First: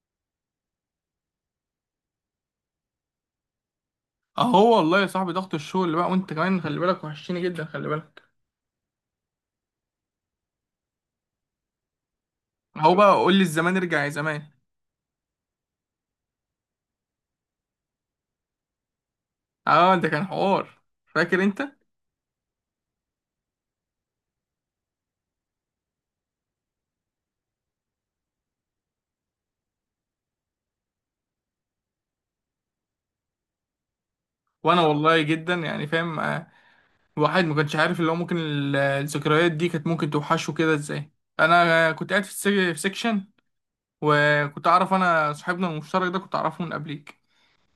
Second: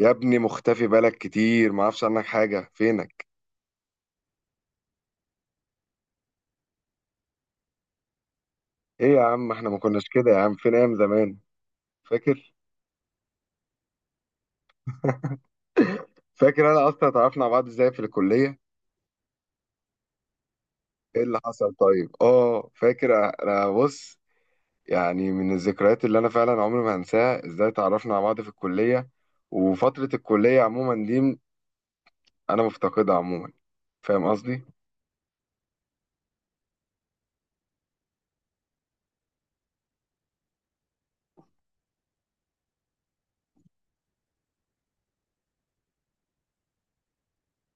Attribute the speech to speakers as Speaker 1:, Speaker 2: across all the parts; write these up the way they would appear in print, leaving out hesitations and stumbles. Speaker 1: يا ابني، مختفي بالك كتير، ما اعرفش عنك حاجة، فينك؟
Speaker 2: اهو والله يا صاحبي، ضغط الشغل بقى. وانت كمان خلي بالك، وحشتني جدا. خلي بالك.
Speaker 1: ايه يا عم، احنا ما كناش كده يا عم. فين ايام زمان؟ فاكر؟
Speaker 2: اهو بقى قول لي، الزمان ارجع يا زمان.
Speaker 1: فاكر انا اصلا اتعرفنا على بعض ازاي في الكلية؟
Speaker 2: اه، ده كان حوار.
Speaker 1: ايه اللي
Speaker 2: فاكر انت؟
Speaker 1: حصل؟ طيب، فاكر. انا بص، يعني من الذكريات اللي انا فعلا عمري ما هنساها ازاي اتعرفنا على بعض في الكلية. وفترة الكلية عموما دي انا مفتقدها عموما. فاهم قصدي؟
Speaker 2: وانا والله جدا يعني فاهم. الواحد ما كانش عارف اللي هو ممكن الذكريات دي كانت ممكن توحشه كده ازاي. انا كنت قاعد في في سيكشن، وكنت اعرف انا صاحبنا المشترك ده، كنت اعرفه من قبليك.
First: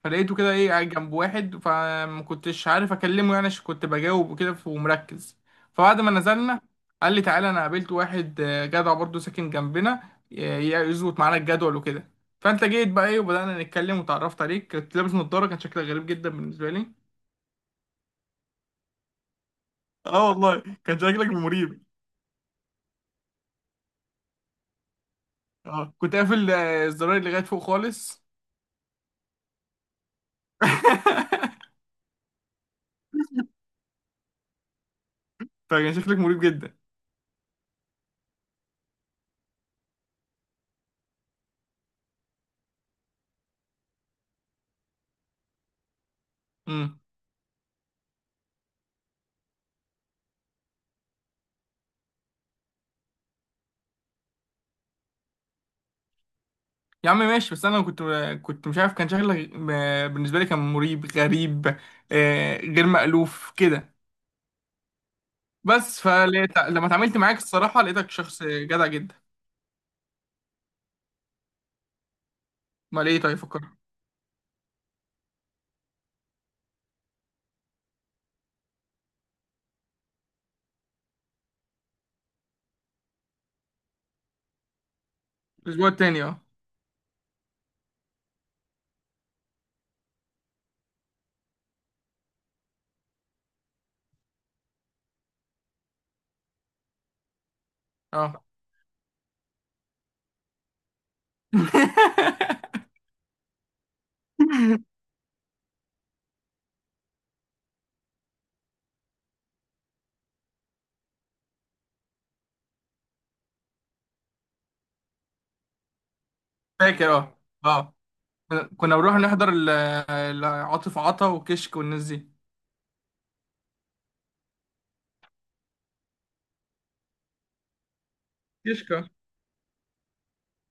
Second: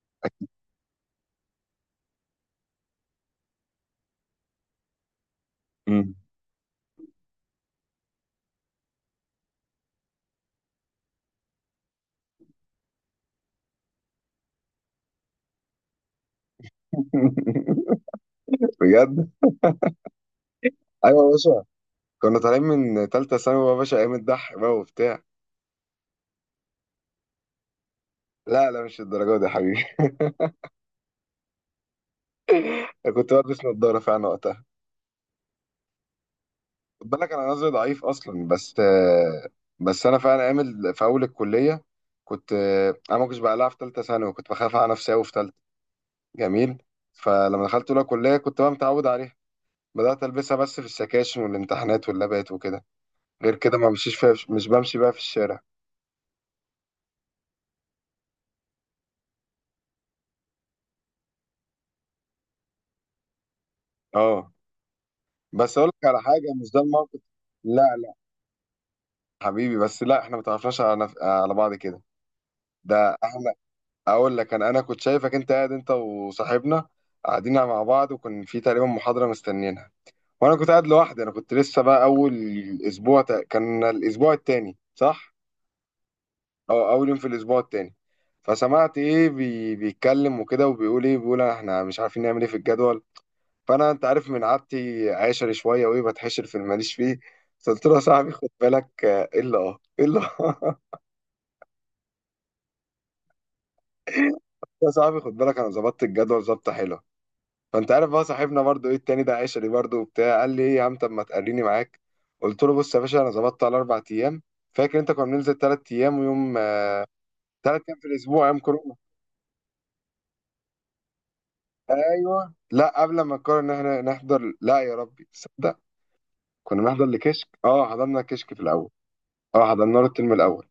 Speaker 2: فلقيته كده ايه قاعد جنب واحد، فما كنتش عارف اكلمه يعني عشان كنت بجاوب وكده ومركز. فبعد ما
Speaker 1: مم.
Speaker 2: نزلنا، قال لي تعالى انا قابلت واحد جدع برضه ساكن جنبنا يظبط معانا الجدول وكده. فانت جيت بقى ايه وبدأنا نتكلم وتعرفت عليك، كنت لابس نضارة، كان شكلك غريب جدا بالنسبة لي.
Speaker 1: بجد.
Speaker 2: اه والله كان
Speaker 1: ايوه
Speaker 2: شكلك
Speaker 1: يا باشا،
Speaker 2: مريب.
Speaker 1: كنا طالعين من تالتة ثانوي يا باشا. ايام الضحك بقى وبتاع.
Speaker 2: اه كنت قافل الزراير اللي لغاية فوق خالص.
Speaker 1: لا لا، مش الدرجة دي يا حبيبي. كنت بلبس نظارة فعلا وقتها.
Speaker 2: فكان شكلك مريب جدا.
Speaker 1: خد بالك انا نظري ضعيف اصلا، بس بس انا فعلا عامل في اول الكلية. كنت انا ما كنتش بقلعها في ثالثة ثانوي، وكنت بخاف على نفسي قوي في ثالثة. جميل.
Speaker 2: مم.
Speaker 1: فلما دخلت اولى كلية كنت بقى متعود عليها. بدأت ألبسها بس في السكاشن والامتحانات واللابات وكده. غير كده ما بمشيش فيها، مش بمشي بقى في الشارع.
Speaker 2: يا عم ماشي، بس انا كنت مش عارف، كان شكلك بالنسبه لي كان مريب غريب. غير مألوف كده.
Speaker 1: اه. بس أقول
Speaker 2: بس
Speaker 1: لك على حاجة،
Speaker 2: فلقيت
Speaker 1: مش ده
Speaker 2: لما اتعاملت
Speaker 1: الموقف.
Speaker 2: معاك الصراحه
Speaker 1: لا
Speaker 2: لقيتك
Speaker 1: لا
Speaker 2: شخص جدع جدا.
Speaker 1: حبيبي، بس لا، احنا ما تعرفناش على على بعض كده.
Speaker 2: امال
Speaker 1: ده
Speaker 2: ايه؟ طيب
Speaker 1: احنا،
Speaker 2: فكر.
Speaker 1: اقول لك انا كنت شايفك انت قاعد انت وصاحبنا قاعدين مع بعض، وكان في تقريبا محاضره مستنينها. وانا كنت قاعد لوحدي. انا كنت لسه بقى اول اسبوع، كان الاسبوع التاني، صح؟
Speaker 2: الاسبوع التاني اه.
Speaker 1: او اول يوم في الاسبوع التاني. فسمعت ايه، بيتكلم وكده، وبيقول ايه، بيقول احنا مش عارفين نعمل ايه في الجدول. فانا، انت عارف من عادتي، عاشر شويه، وايه، بتحشر في اللي ماليش فيه. قلت له يا صاحبي
Speaker 2: اه.
Speaker 1: خد بالك آه، الا اه الا آه. يا صاحبي خد بالك، انا ظبطت الجدول ظبطه حلوه. فانت عارف بقى صاحبنا برضو ايه التاني ده، عشري برضو وبتاع، قال لي ايه يا عم، طب ما تقريني معاك. قلت له بص يا باشا، انا ظبطت على اربع ايام. فاكر انت كنا بننزل ثلاث ايام ويوم؟
Speaker 2: فاكر اه.
Speaker 1: ثلاث
Speaker 2: اه
Speaker 1: ايام في الاسبوع، ايام كورونا.
Speaker 2: كنا بنروح نحضر عاطف عطا وكشك والناس دي.
Speaker 1: ايوه، لا قبل ما نقرر ان احنا نحضر، لا يا ربي تصدق، كنا بنحضر لكشك. اه، حضرنا كشك في الاول.
Speaker 2: كشك
Speaker 1: اه حضرنا له الترم الاول.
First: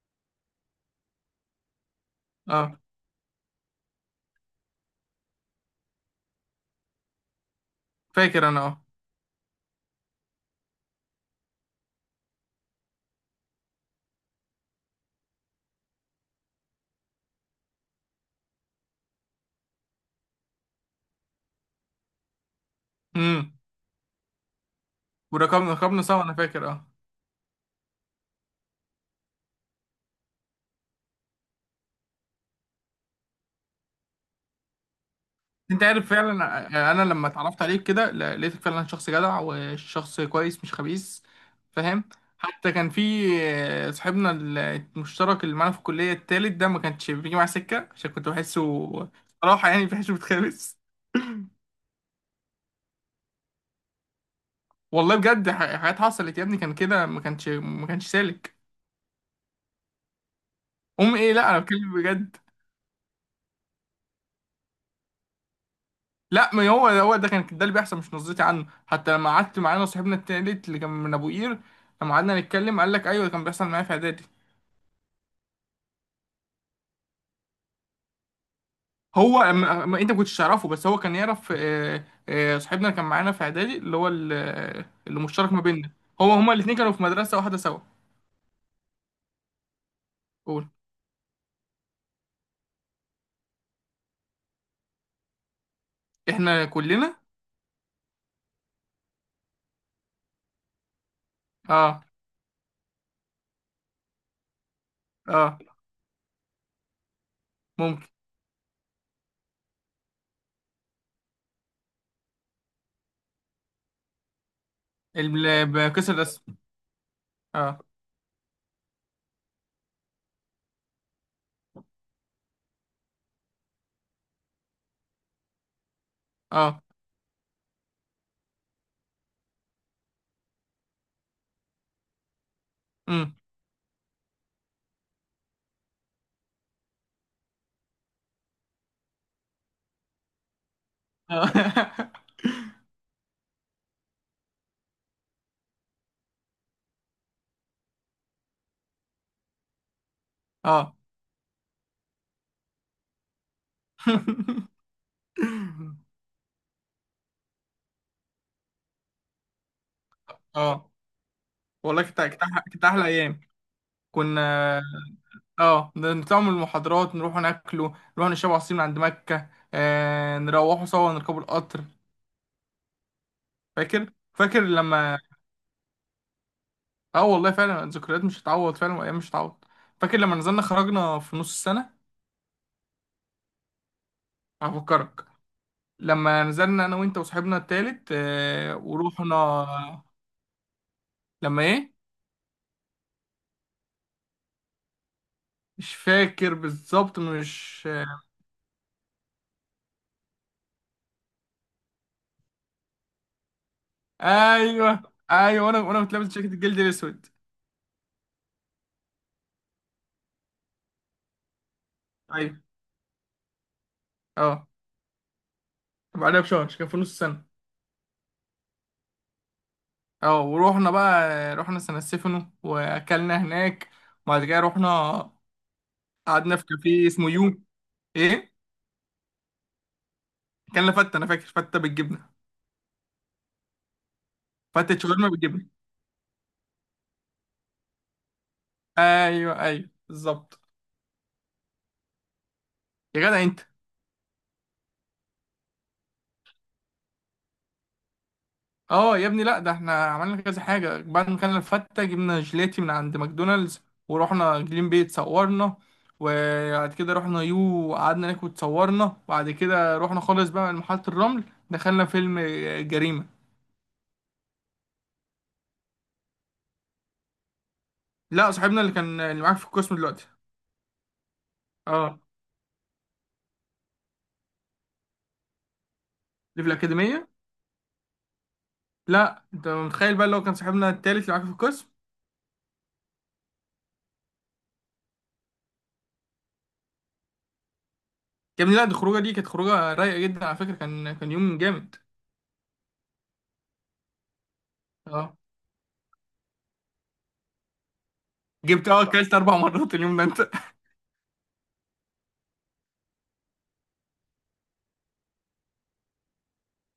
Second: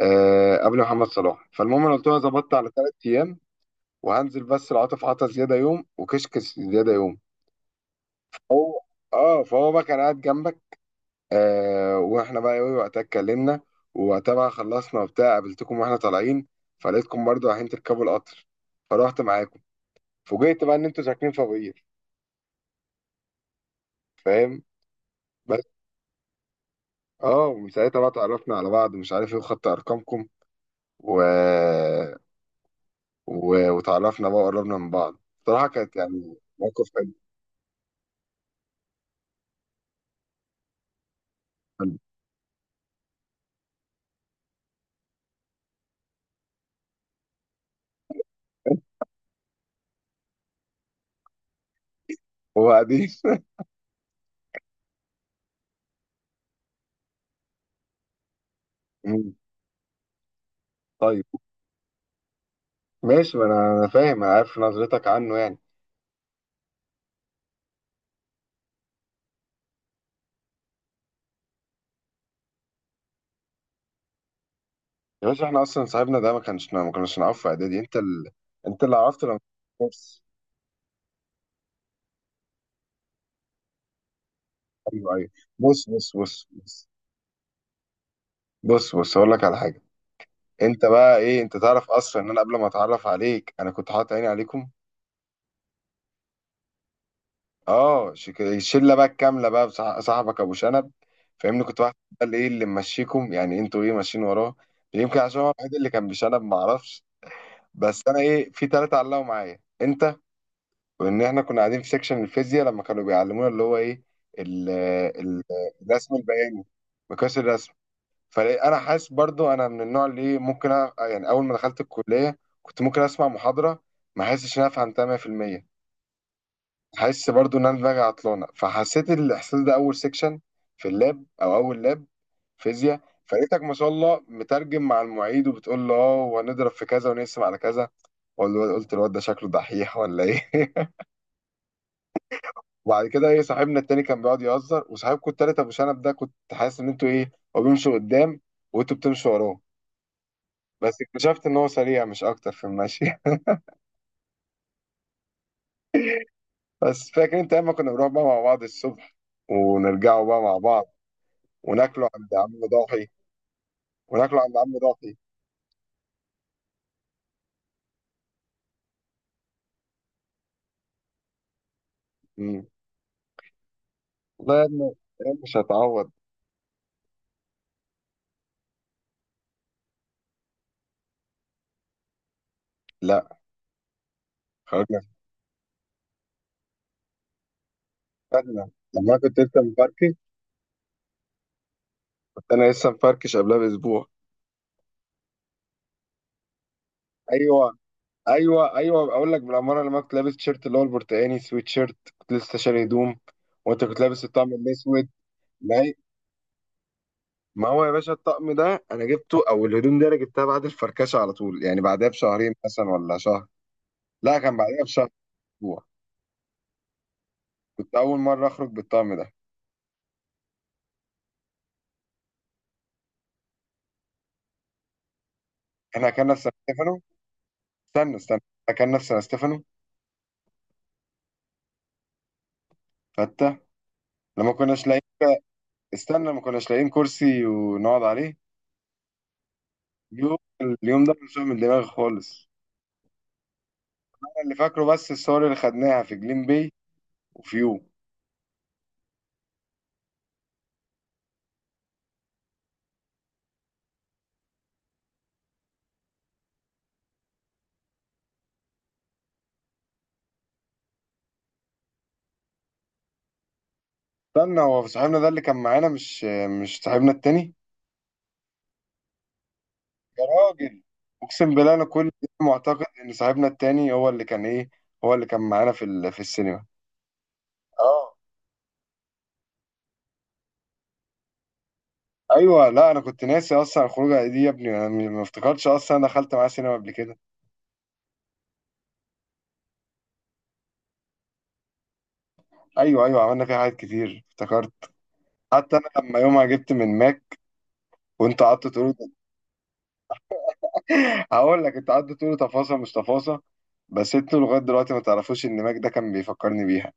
Speaker 1: قبل محمد صلاح. فالمهم انا قلت له أنا ظبطت على
Speaker 2: اه.
Speaker 1: ثلاث ايام، وهنزل بس العاطف عطا زياده يوم وكشك زياده يوم.
Speaker 2: فاكر انا
Speaker 1: هو
Speaker 2: اه.
Speaker 1: اه فهو بقى كان قاعد جنبك. واحنا بقى ايه وقتها اتكلمنا. ووقتها بقى خلصنا وبتاع قابلتكم واحنا طالعين. فلقيتكم برضه رايحين تركبوا القطر، فرحت معاكم. فوجئت بقى ان انتوا ساكنين في ابوير.
Speaker 2: امم.
Speaker 1: فاهم؟ بس
Speaker 2: وركبنا سوا انا فاكر اه.
Speaker 1: اه ومن ساعتها بقى اتعرفنا على بعض، مش عارف ايه، وخدت ارقامكم و... وتعرفنا بقى وقربنا من بعض. بصراحه
Speaker 2: انت
Speaker 1: كانت
Speaker 2: عارف
Speaker 1: يعني
Speaker 2: فعلا،
Speaker 1: موقف
Speaker 2: انا
Speaker 1: حلو.
Speaker 2: لما اتعرفت عليك كده لقيتك فعلا شخص جدع وشخص كويس مش خبيث.
Speaker 1: حلو.
Speaker 2: فاهم. حتى كان في صاحبنا المشترك اللي معانا في الكليه التالت ده، ما كانش بيجي معاه سكه عشان كنت بحسه صراحه يعني بحسه بيتخابس.
Speaker 1: وبعدين؟
Speaker 2: والله بجد حاجات حصلت يا ابني، كان كده ما كانش سالك.
Speaker 1: طيب.
Speaker 2: ايه، لا انا بتكلم بجد.
Speaker 1: ماشي، ما أنا فاهم، انا عارف نظرتك عنه يعني.
Speaker 2: لا، ما هو هو ده كان ده اللي بيحصل مش نظرتي عنه. حتى لما قعدت معانا صاحبنا التالت اللي كان من ابو قير، لما قعدنا نتكلم قال لك ايوه ده كان بيحصل معايا في اعدادي.
Speaker 1: يا باشا، احنا اصلا صاحبنا ده ما كناش نعرفه في اعدادي. انت اللي عرفته
Speaker 2: هو
Speaker 1: لما،
Speaker 2: انت ما
Speaker 1: بص.
Speaker 2: كنتش تعرفه، بس هو كان يعرف صاحبنا اللي كان معانا في اعدادي اللي هو
Speaker 1: ايوه
Speaker 2: اللي
Speaker 1: ايوه.
Speaker 2: مشترك ما
Speaker 1: بص
Speaker 2: بيننا.
Speaker 1: بص
Speaker 2: هو
Speaker 1: بص
Speaker 2: هما الاثنين
Speaker 1: بص.
Speaker 2: كانوا في مدرسه واحده سوا.
Speaker 1: بص بص، اقول لك على حاجه.
Speaker 2: قول.
Speaker 1: انت بقى ايه؟ انت تعرف اصلا ان انا قبل ما اتعرف عليك انا كنت حاطط عيني عليكم؟
Speaker 2: احنا كلنا.
Speaker 1: اه، الشله بقى الكامله بقى، صاحبك ابو شنب. فاهمني؟ كنت واحد،
Speaker 2: اه.
Speaker 1: ده اللي ايه اللي ممشيكم يعني، انتوا ايه ماشيين وراه. يمكن عشان هو
Speaker 2: اه
Speaker 1: الوحيد اللي كان بشنب، ما اعرفش. بس
Speaker 2: ممكن
Speaker 1: انا ايه، في ثلاثه علقوا معايا انت. وان احنا كنا قاعدين في سيكشن الفيزياء لما كانوا بيعلمونا اللي هو ايه ال- ال-
Speaker 2: بكسر
Speaker 1: الرسم
Speaker 2: الرسم.
Speaker 1: البياني، مقياس الرسم.
Speaker 2: اه.
Speaker 1: فانا حاسس برضو انا من النوع اللي ممكن، يعني اول ما دخلت الكليه كنت ممكن اسمع محاضره ما حاسسش ان انا فهمتها 100%.
Speaker 2: اه.
Speaker 1: حاسس برضو ان انا دماغي عطلانه. فحسيت الاحساس ده اول سيكشن في اللاب، او اول لاب فيزياء.
Speaker 2: امم.
Speaker 1: فلقيتك ما شاء الله مترجم مع المعيد، وبتقول له اه، وهنضرب في كذا ونقسم على كذا. وقلت الواد ده شكله دحيح ولا ايه.
Speaker 2: اه.
Speaker 1: وبعد كده ايه، صاحبنا التاني كان بيقعد يهزر، وصاحبكم التالت ابو شنب ده كنت حاسس ان انتوا ايه، هو بيمشي قدام وانتوا بتمشوا وراه.
Speaker 2: اه.
Speaker 1: بس اكتشفت ان هو سريع مش اكتر في المشي. بس فاكر انت اما كنا بنروح بقى مع بعض الصبح، ونرجعوا بقى مع بعض،
Speaker 2: اه والله،
Speaker 1: وناكلوا
Speaker 2: كانت
Speaker 1: عند
Speaker 2: كانت
Speaker 1: عم
Speaker 2: أحلى كانت أحلى
Speaker 1: ضاحي،
Speaker 2: ايام. كنا
Speaker 1: وناكلوا عند عم ضاحي.
Speaker 2: اه، نطلع من المحاضرات نروح ناكله، نروح نشرب عصير من عند مكه، نروحوا سوا نركبوا القطر.
Speaker 1: امم.
Speaker 2: فاكر
Speaker 1: والله
Speaker 2: فاكر
Speaker 1: يا ابني
Speaker 2: لما.
Speaker 1: أيام مش هتعوض.
Speaker 2: اه والله فعلا الذكريات مش هتعوض فعلا، وايام مش هتعوض. فاكر لما نزلنا خرجنا في نص السنه؟
Speaker 1: لا. خرجنا
Speaker 2: هفكرك. لما نزلنا انا وانت وصاحبنا التالت
Speaker 1: خرجنا لما أنا
Speaker 2: ورحنا.
Speaker 1: كنت لسه مفركش.
Speaker 2: لما ايه؟
Speaker 1: كنت انا لسه مفركش قبلها باسبوع.
Speaker 2: مش فاكر بالظبط
Speaker 1: ايوه
Speaker 2: مش
Speaker 1: ايوه ايوه، اقول لك بالاماره، لما كنت لابس تيشيرت اللي هو البرتقاني سويت شيرت، كنت لسه شاري هدوم. وانت كنت لابس الطقم
Speaker 2: ايوه
Speaker 1: الاسود.
Speaker 2: ايوه.
Speaker 1: ما
Speaker 2: وانا
Speaker 1: هي-
Speaker 2: وانا كنت لابس جاكيت الجلد الاسود.
Speaker 1: ما هو يا باشا، الطقم ده انا جبته، او الهدوم دي انا جبتها بعد الفركشه على طول يعني، بعدها بشهرين
Speaker 2: ايوه.
Speaker 1: مثلا ولا شهر. لا كان
Speaker 2: اه.
Speaker 1: بعدها بشهر، اسبوع.
Speaker 2: بعدها بشهر كان في نص السنه.
Speaker 1: كنت اول مره اخرج بالطقم ده.
Speaker 2: اه ورحنا بقى. رحنا سان ستيفانو واكلنا هناك، وبعد كده رحنا.
Speaker 1: احنا كنا في سان
Speaker 2: قعدنا في
Speaker 1: ستيفانو.
Speaker 2: كافيه اسمه يو.
Speaker 1: استنى استنى.
Speaker 2: ايه؟
Speaker 1: احنا كنا في سان ستيفانو،
Speaker 2: كان فته، انا فاكر فته بالجبنه.
Speaker 1: حتى لما كناش
Speaker 2: فته
Speaker 1: لاقيين،
Speaker 2: شاورما بالجبنه.
Speaker 1: استنى، ما كناش لاقيين كرسي ونقعد عليه.
Speaker 2: ايوه ايوه
Speaker 1: اليوم
Speaker 2: بالظبط.
Speaker 1: اليوم ده مش من دماغي خالص.
Speaker 2: يا جدع انت.
Speaker 1: انا اللي فاكره بس الصور اللي خدناها في جليم باي وفيو.
Speaker 2: اه يا ابني، لا ده احنا عملنا كذا حاجه. بعد ما كان الفته جبنا جيلاتي من عند ماكدونالدز، ورحنا جليم بي اتصورنا، وبعد كده رحنا يو وقعدنا ناكل اتصورنا، وبعد كده رحنا خالص بقى لمحطه الرمل. دخلنا فيلم جريمه.
Speaker 1: استنى، هو صاحبنا ده اللي كان معانا مش صاحبنا التاني؟
Speaker 2: لا صاحبنا اللي كان اللي معاك في القسم
Speaker 1: يا
Speaker 2: دلوقتي.
Speaker 1: راجل، اقسم بالله انا كل
Speaker 2: اه
Speaker 1: ده معتقد ان صاحبنا التاني هو اللي كان ايه، هو اللي كان معانا في
Speaker 2: اللي
Speaker 1: السينما.
Speaker 2: في الاكاديميه.
Speaker 1: اه.
Speaker 2: لا انت متخيل بقى اللي هو كان صاحبنا التالت اللي معاك في القسم.
Speaker 1: ايوه، لا انا كنت ناسي اصلا الخروجه دي يا ابني. انا ما افتكرتش اصلا انا دخلت معاه سينما قبل كده.
Speaker 2: يا ابني، لا دي الخروجه دي كانت خروجه رايقه جدا على فكره، كان يوم جامد.
Speaker 1: ايوه ايوه عملنا فيها حاجات كتير، افتكرت.
Speaker 2: اه.
Speaker 1: حتى انا لما يومها جبت من ماك، وانت قعدت
Speaker 2: جبت
Speaker 1: تقول.
Speaker 2: اه اكلت 4 مرات اليوم ده انت.
Speaker 1: هقول لك، انت قعدت تقول تفاصيل مش تفاصيل، بس انتوا لغايه دلوقتي ما تعرفوش ان ماك ده كان بيفكرني بيها.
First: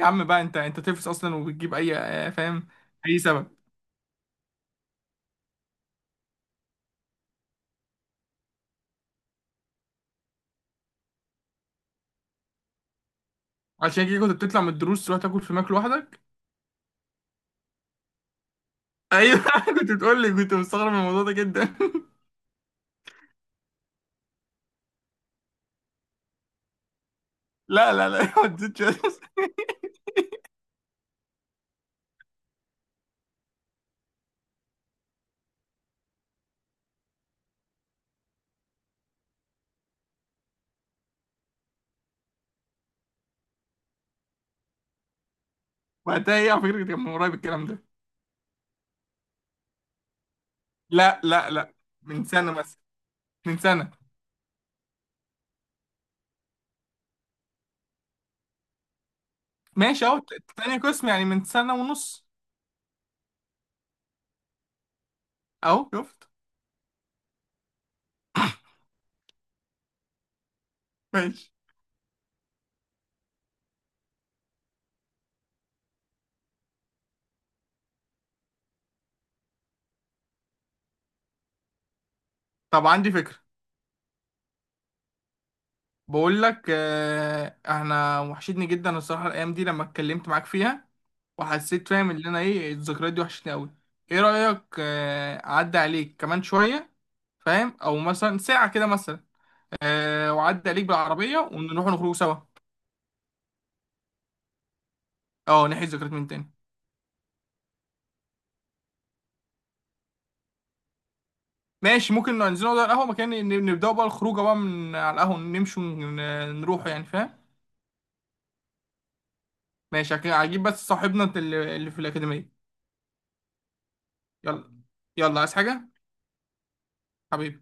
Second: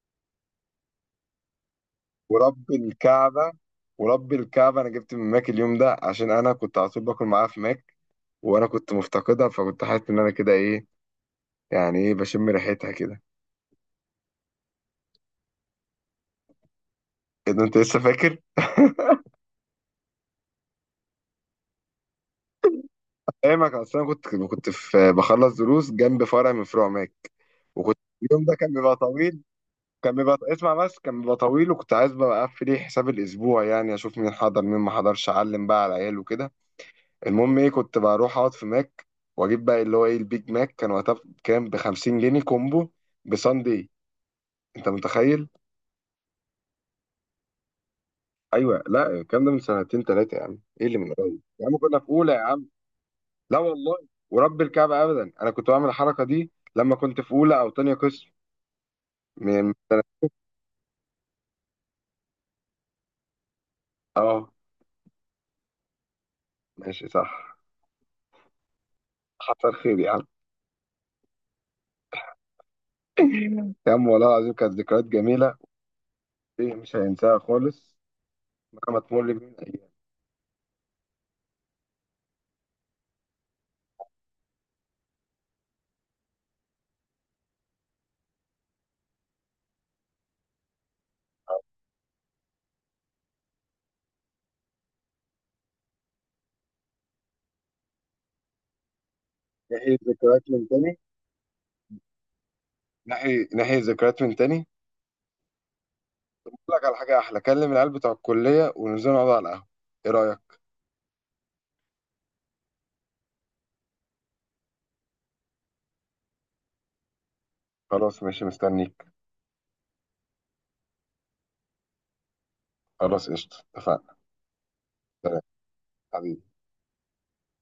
Speaker 2: يا عم بقى انت تفس اصلا وبتجيب اي فاهم.
Speaker 1: ورب
Speaker 2: اي
Speaker 1: الكعبة،
Speaker 2: سبب.
Speaker 1: ورب الكعبة أنا جبت من ماك اليوم ده عشان أنا كنت على طول باكل معاها في ماك. وأنا كنت مفتقدها، فكنت حاسس إن أنا كده إيه، يعني إيه، بشم ريحتها كده.
Speaker 2: عشان كده كنت بتطلع من الدروس تروح تاكل في ماك لوحدك؟
Speaker 1: إيه ده، أنت لسه فاكر؟
Speaker 2: ايوه. كنت بتقول لي، كنت مستغرب من الموضوع ده جدا.
Speaker 1: أيامك، أصل أنا كنت في بخلص دروس جنب فرع من فروع ماك.
Speaker 2: لا
Speaker 1: وكنت،
Speaker 2: لا لا.
Speaker 1: اليوم
Speaker 2: ما
Speaker 1: ده كان
Speaker 2: تزيدش
Speaker 1: بيبقى
Speaker 2: بس.
Speaker 1: طويل، كان بيبقى اسمع بس، كان بيبقى طويل، وكنت عايز بقى أقفل حساب الأسبوع، يعني أشوف مين حضر مين ما حضرش، أعلم بقى على العيال وكده. المهم كنت بروح اقعد في ماك، واجيب بقى اللي هو ايه البيج ماك. كان وقتها بكام؟ ب 50 جنيه كومبو بساندي. انت متخيل؟
Speaker 2: وقتها؟ ايه على فكره كان من قريب الكلام ده.
Speaker 1: ايوه، لا الكلام ده من سنتين ثلاثه يا عم، ايه اللي من
Speaker 2: لا
Speaker 1: قريب
Speaker 2: لا
Speaker 1: يا
Speaker 2: لا،
Speaker 1: عم، كنا في
Speaker 2: من
Speaker 1: اولى يا
Speaker 2: سنه
Speaker 1: عم.
Speaker 2: مثلا،
Speaker 1: لا
Speaker 2: من سنه.
Speaker 1: والله، ورب الكعبه ابدا، انا كنت بعمل الحركه دي لما كنت في اولى او تانية قسم. من
Speaker 2: ماشي، اهو تاني قسم يعني من سنه ونص.
Speaker 1: اه
Speaker 2: اهو شفت.
Speaker 1: ماشي، صح. حصل خير يا عم.
Speaker 2: ماشي.
Speaker 1: يا عم والله العظيم، كانت ذكريات جميله. ايه، مش هينساها خالص مهما تمر بينا الايام.
Speaker 2: طب عندي فكره. بقول لك احنا وحشتني جدا الصراحه الايام دي لما اتكلمت معاك فيها، وحسيت فاهم ان انا ايه الذكريات دي وحشتني قوي. ايه رايك اعدي عليك كمان شويه فاهم، او مثلا ساعه كده مثلا؟
Speaker 1: نحيي
Speaker 2: أه
Speaker 1: ذكريات من
Speaker 2: واعدي عليك
Speaker 1: تاني.
Speaker 2: بالعربيه ونروح نخرج سوا.
Speaker 1: نحيي ذكريات من تاني.
Speaker 2: اه نحيي الذكريات من تاني.
Speaker 1: أقول لك على حاجة أحلى، كلم العيال بتوع الكلية وننزل نقعد على القهوة، إيه رأيك؟
Speaker 2: ماشي ممكن ننزل نقعد على القهوه، مكان نبداوا بقى الخروجه بقى من على القهوه، نمشي ونروح يعني فاهم.
Speaker 1: خلاص ماشي، مستنيك.
Speaker 2: ماشي هجيب بس صاحبنا اللي في الاكاديميه.
Speaker 1: خلاص قشطة، اتفقنا.
Speaker 2: يلا.
Speaker 1: سلام
Speaker 2: يلا عايز حاجه؟
Speaker 1: حبيبي.
Speaker 2: حبيبي.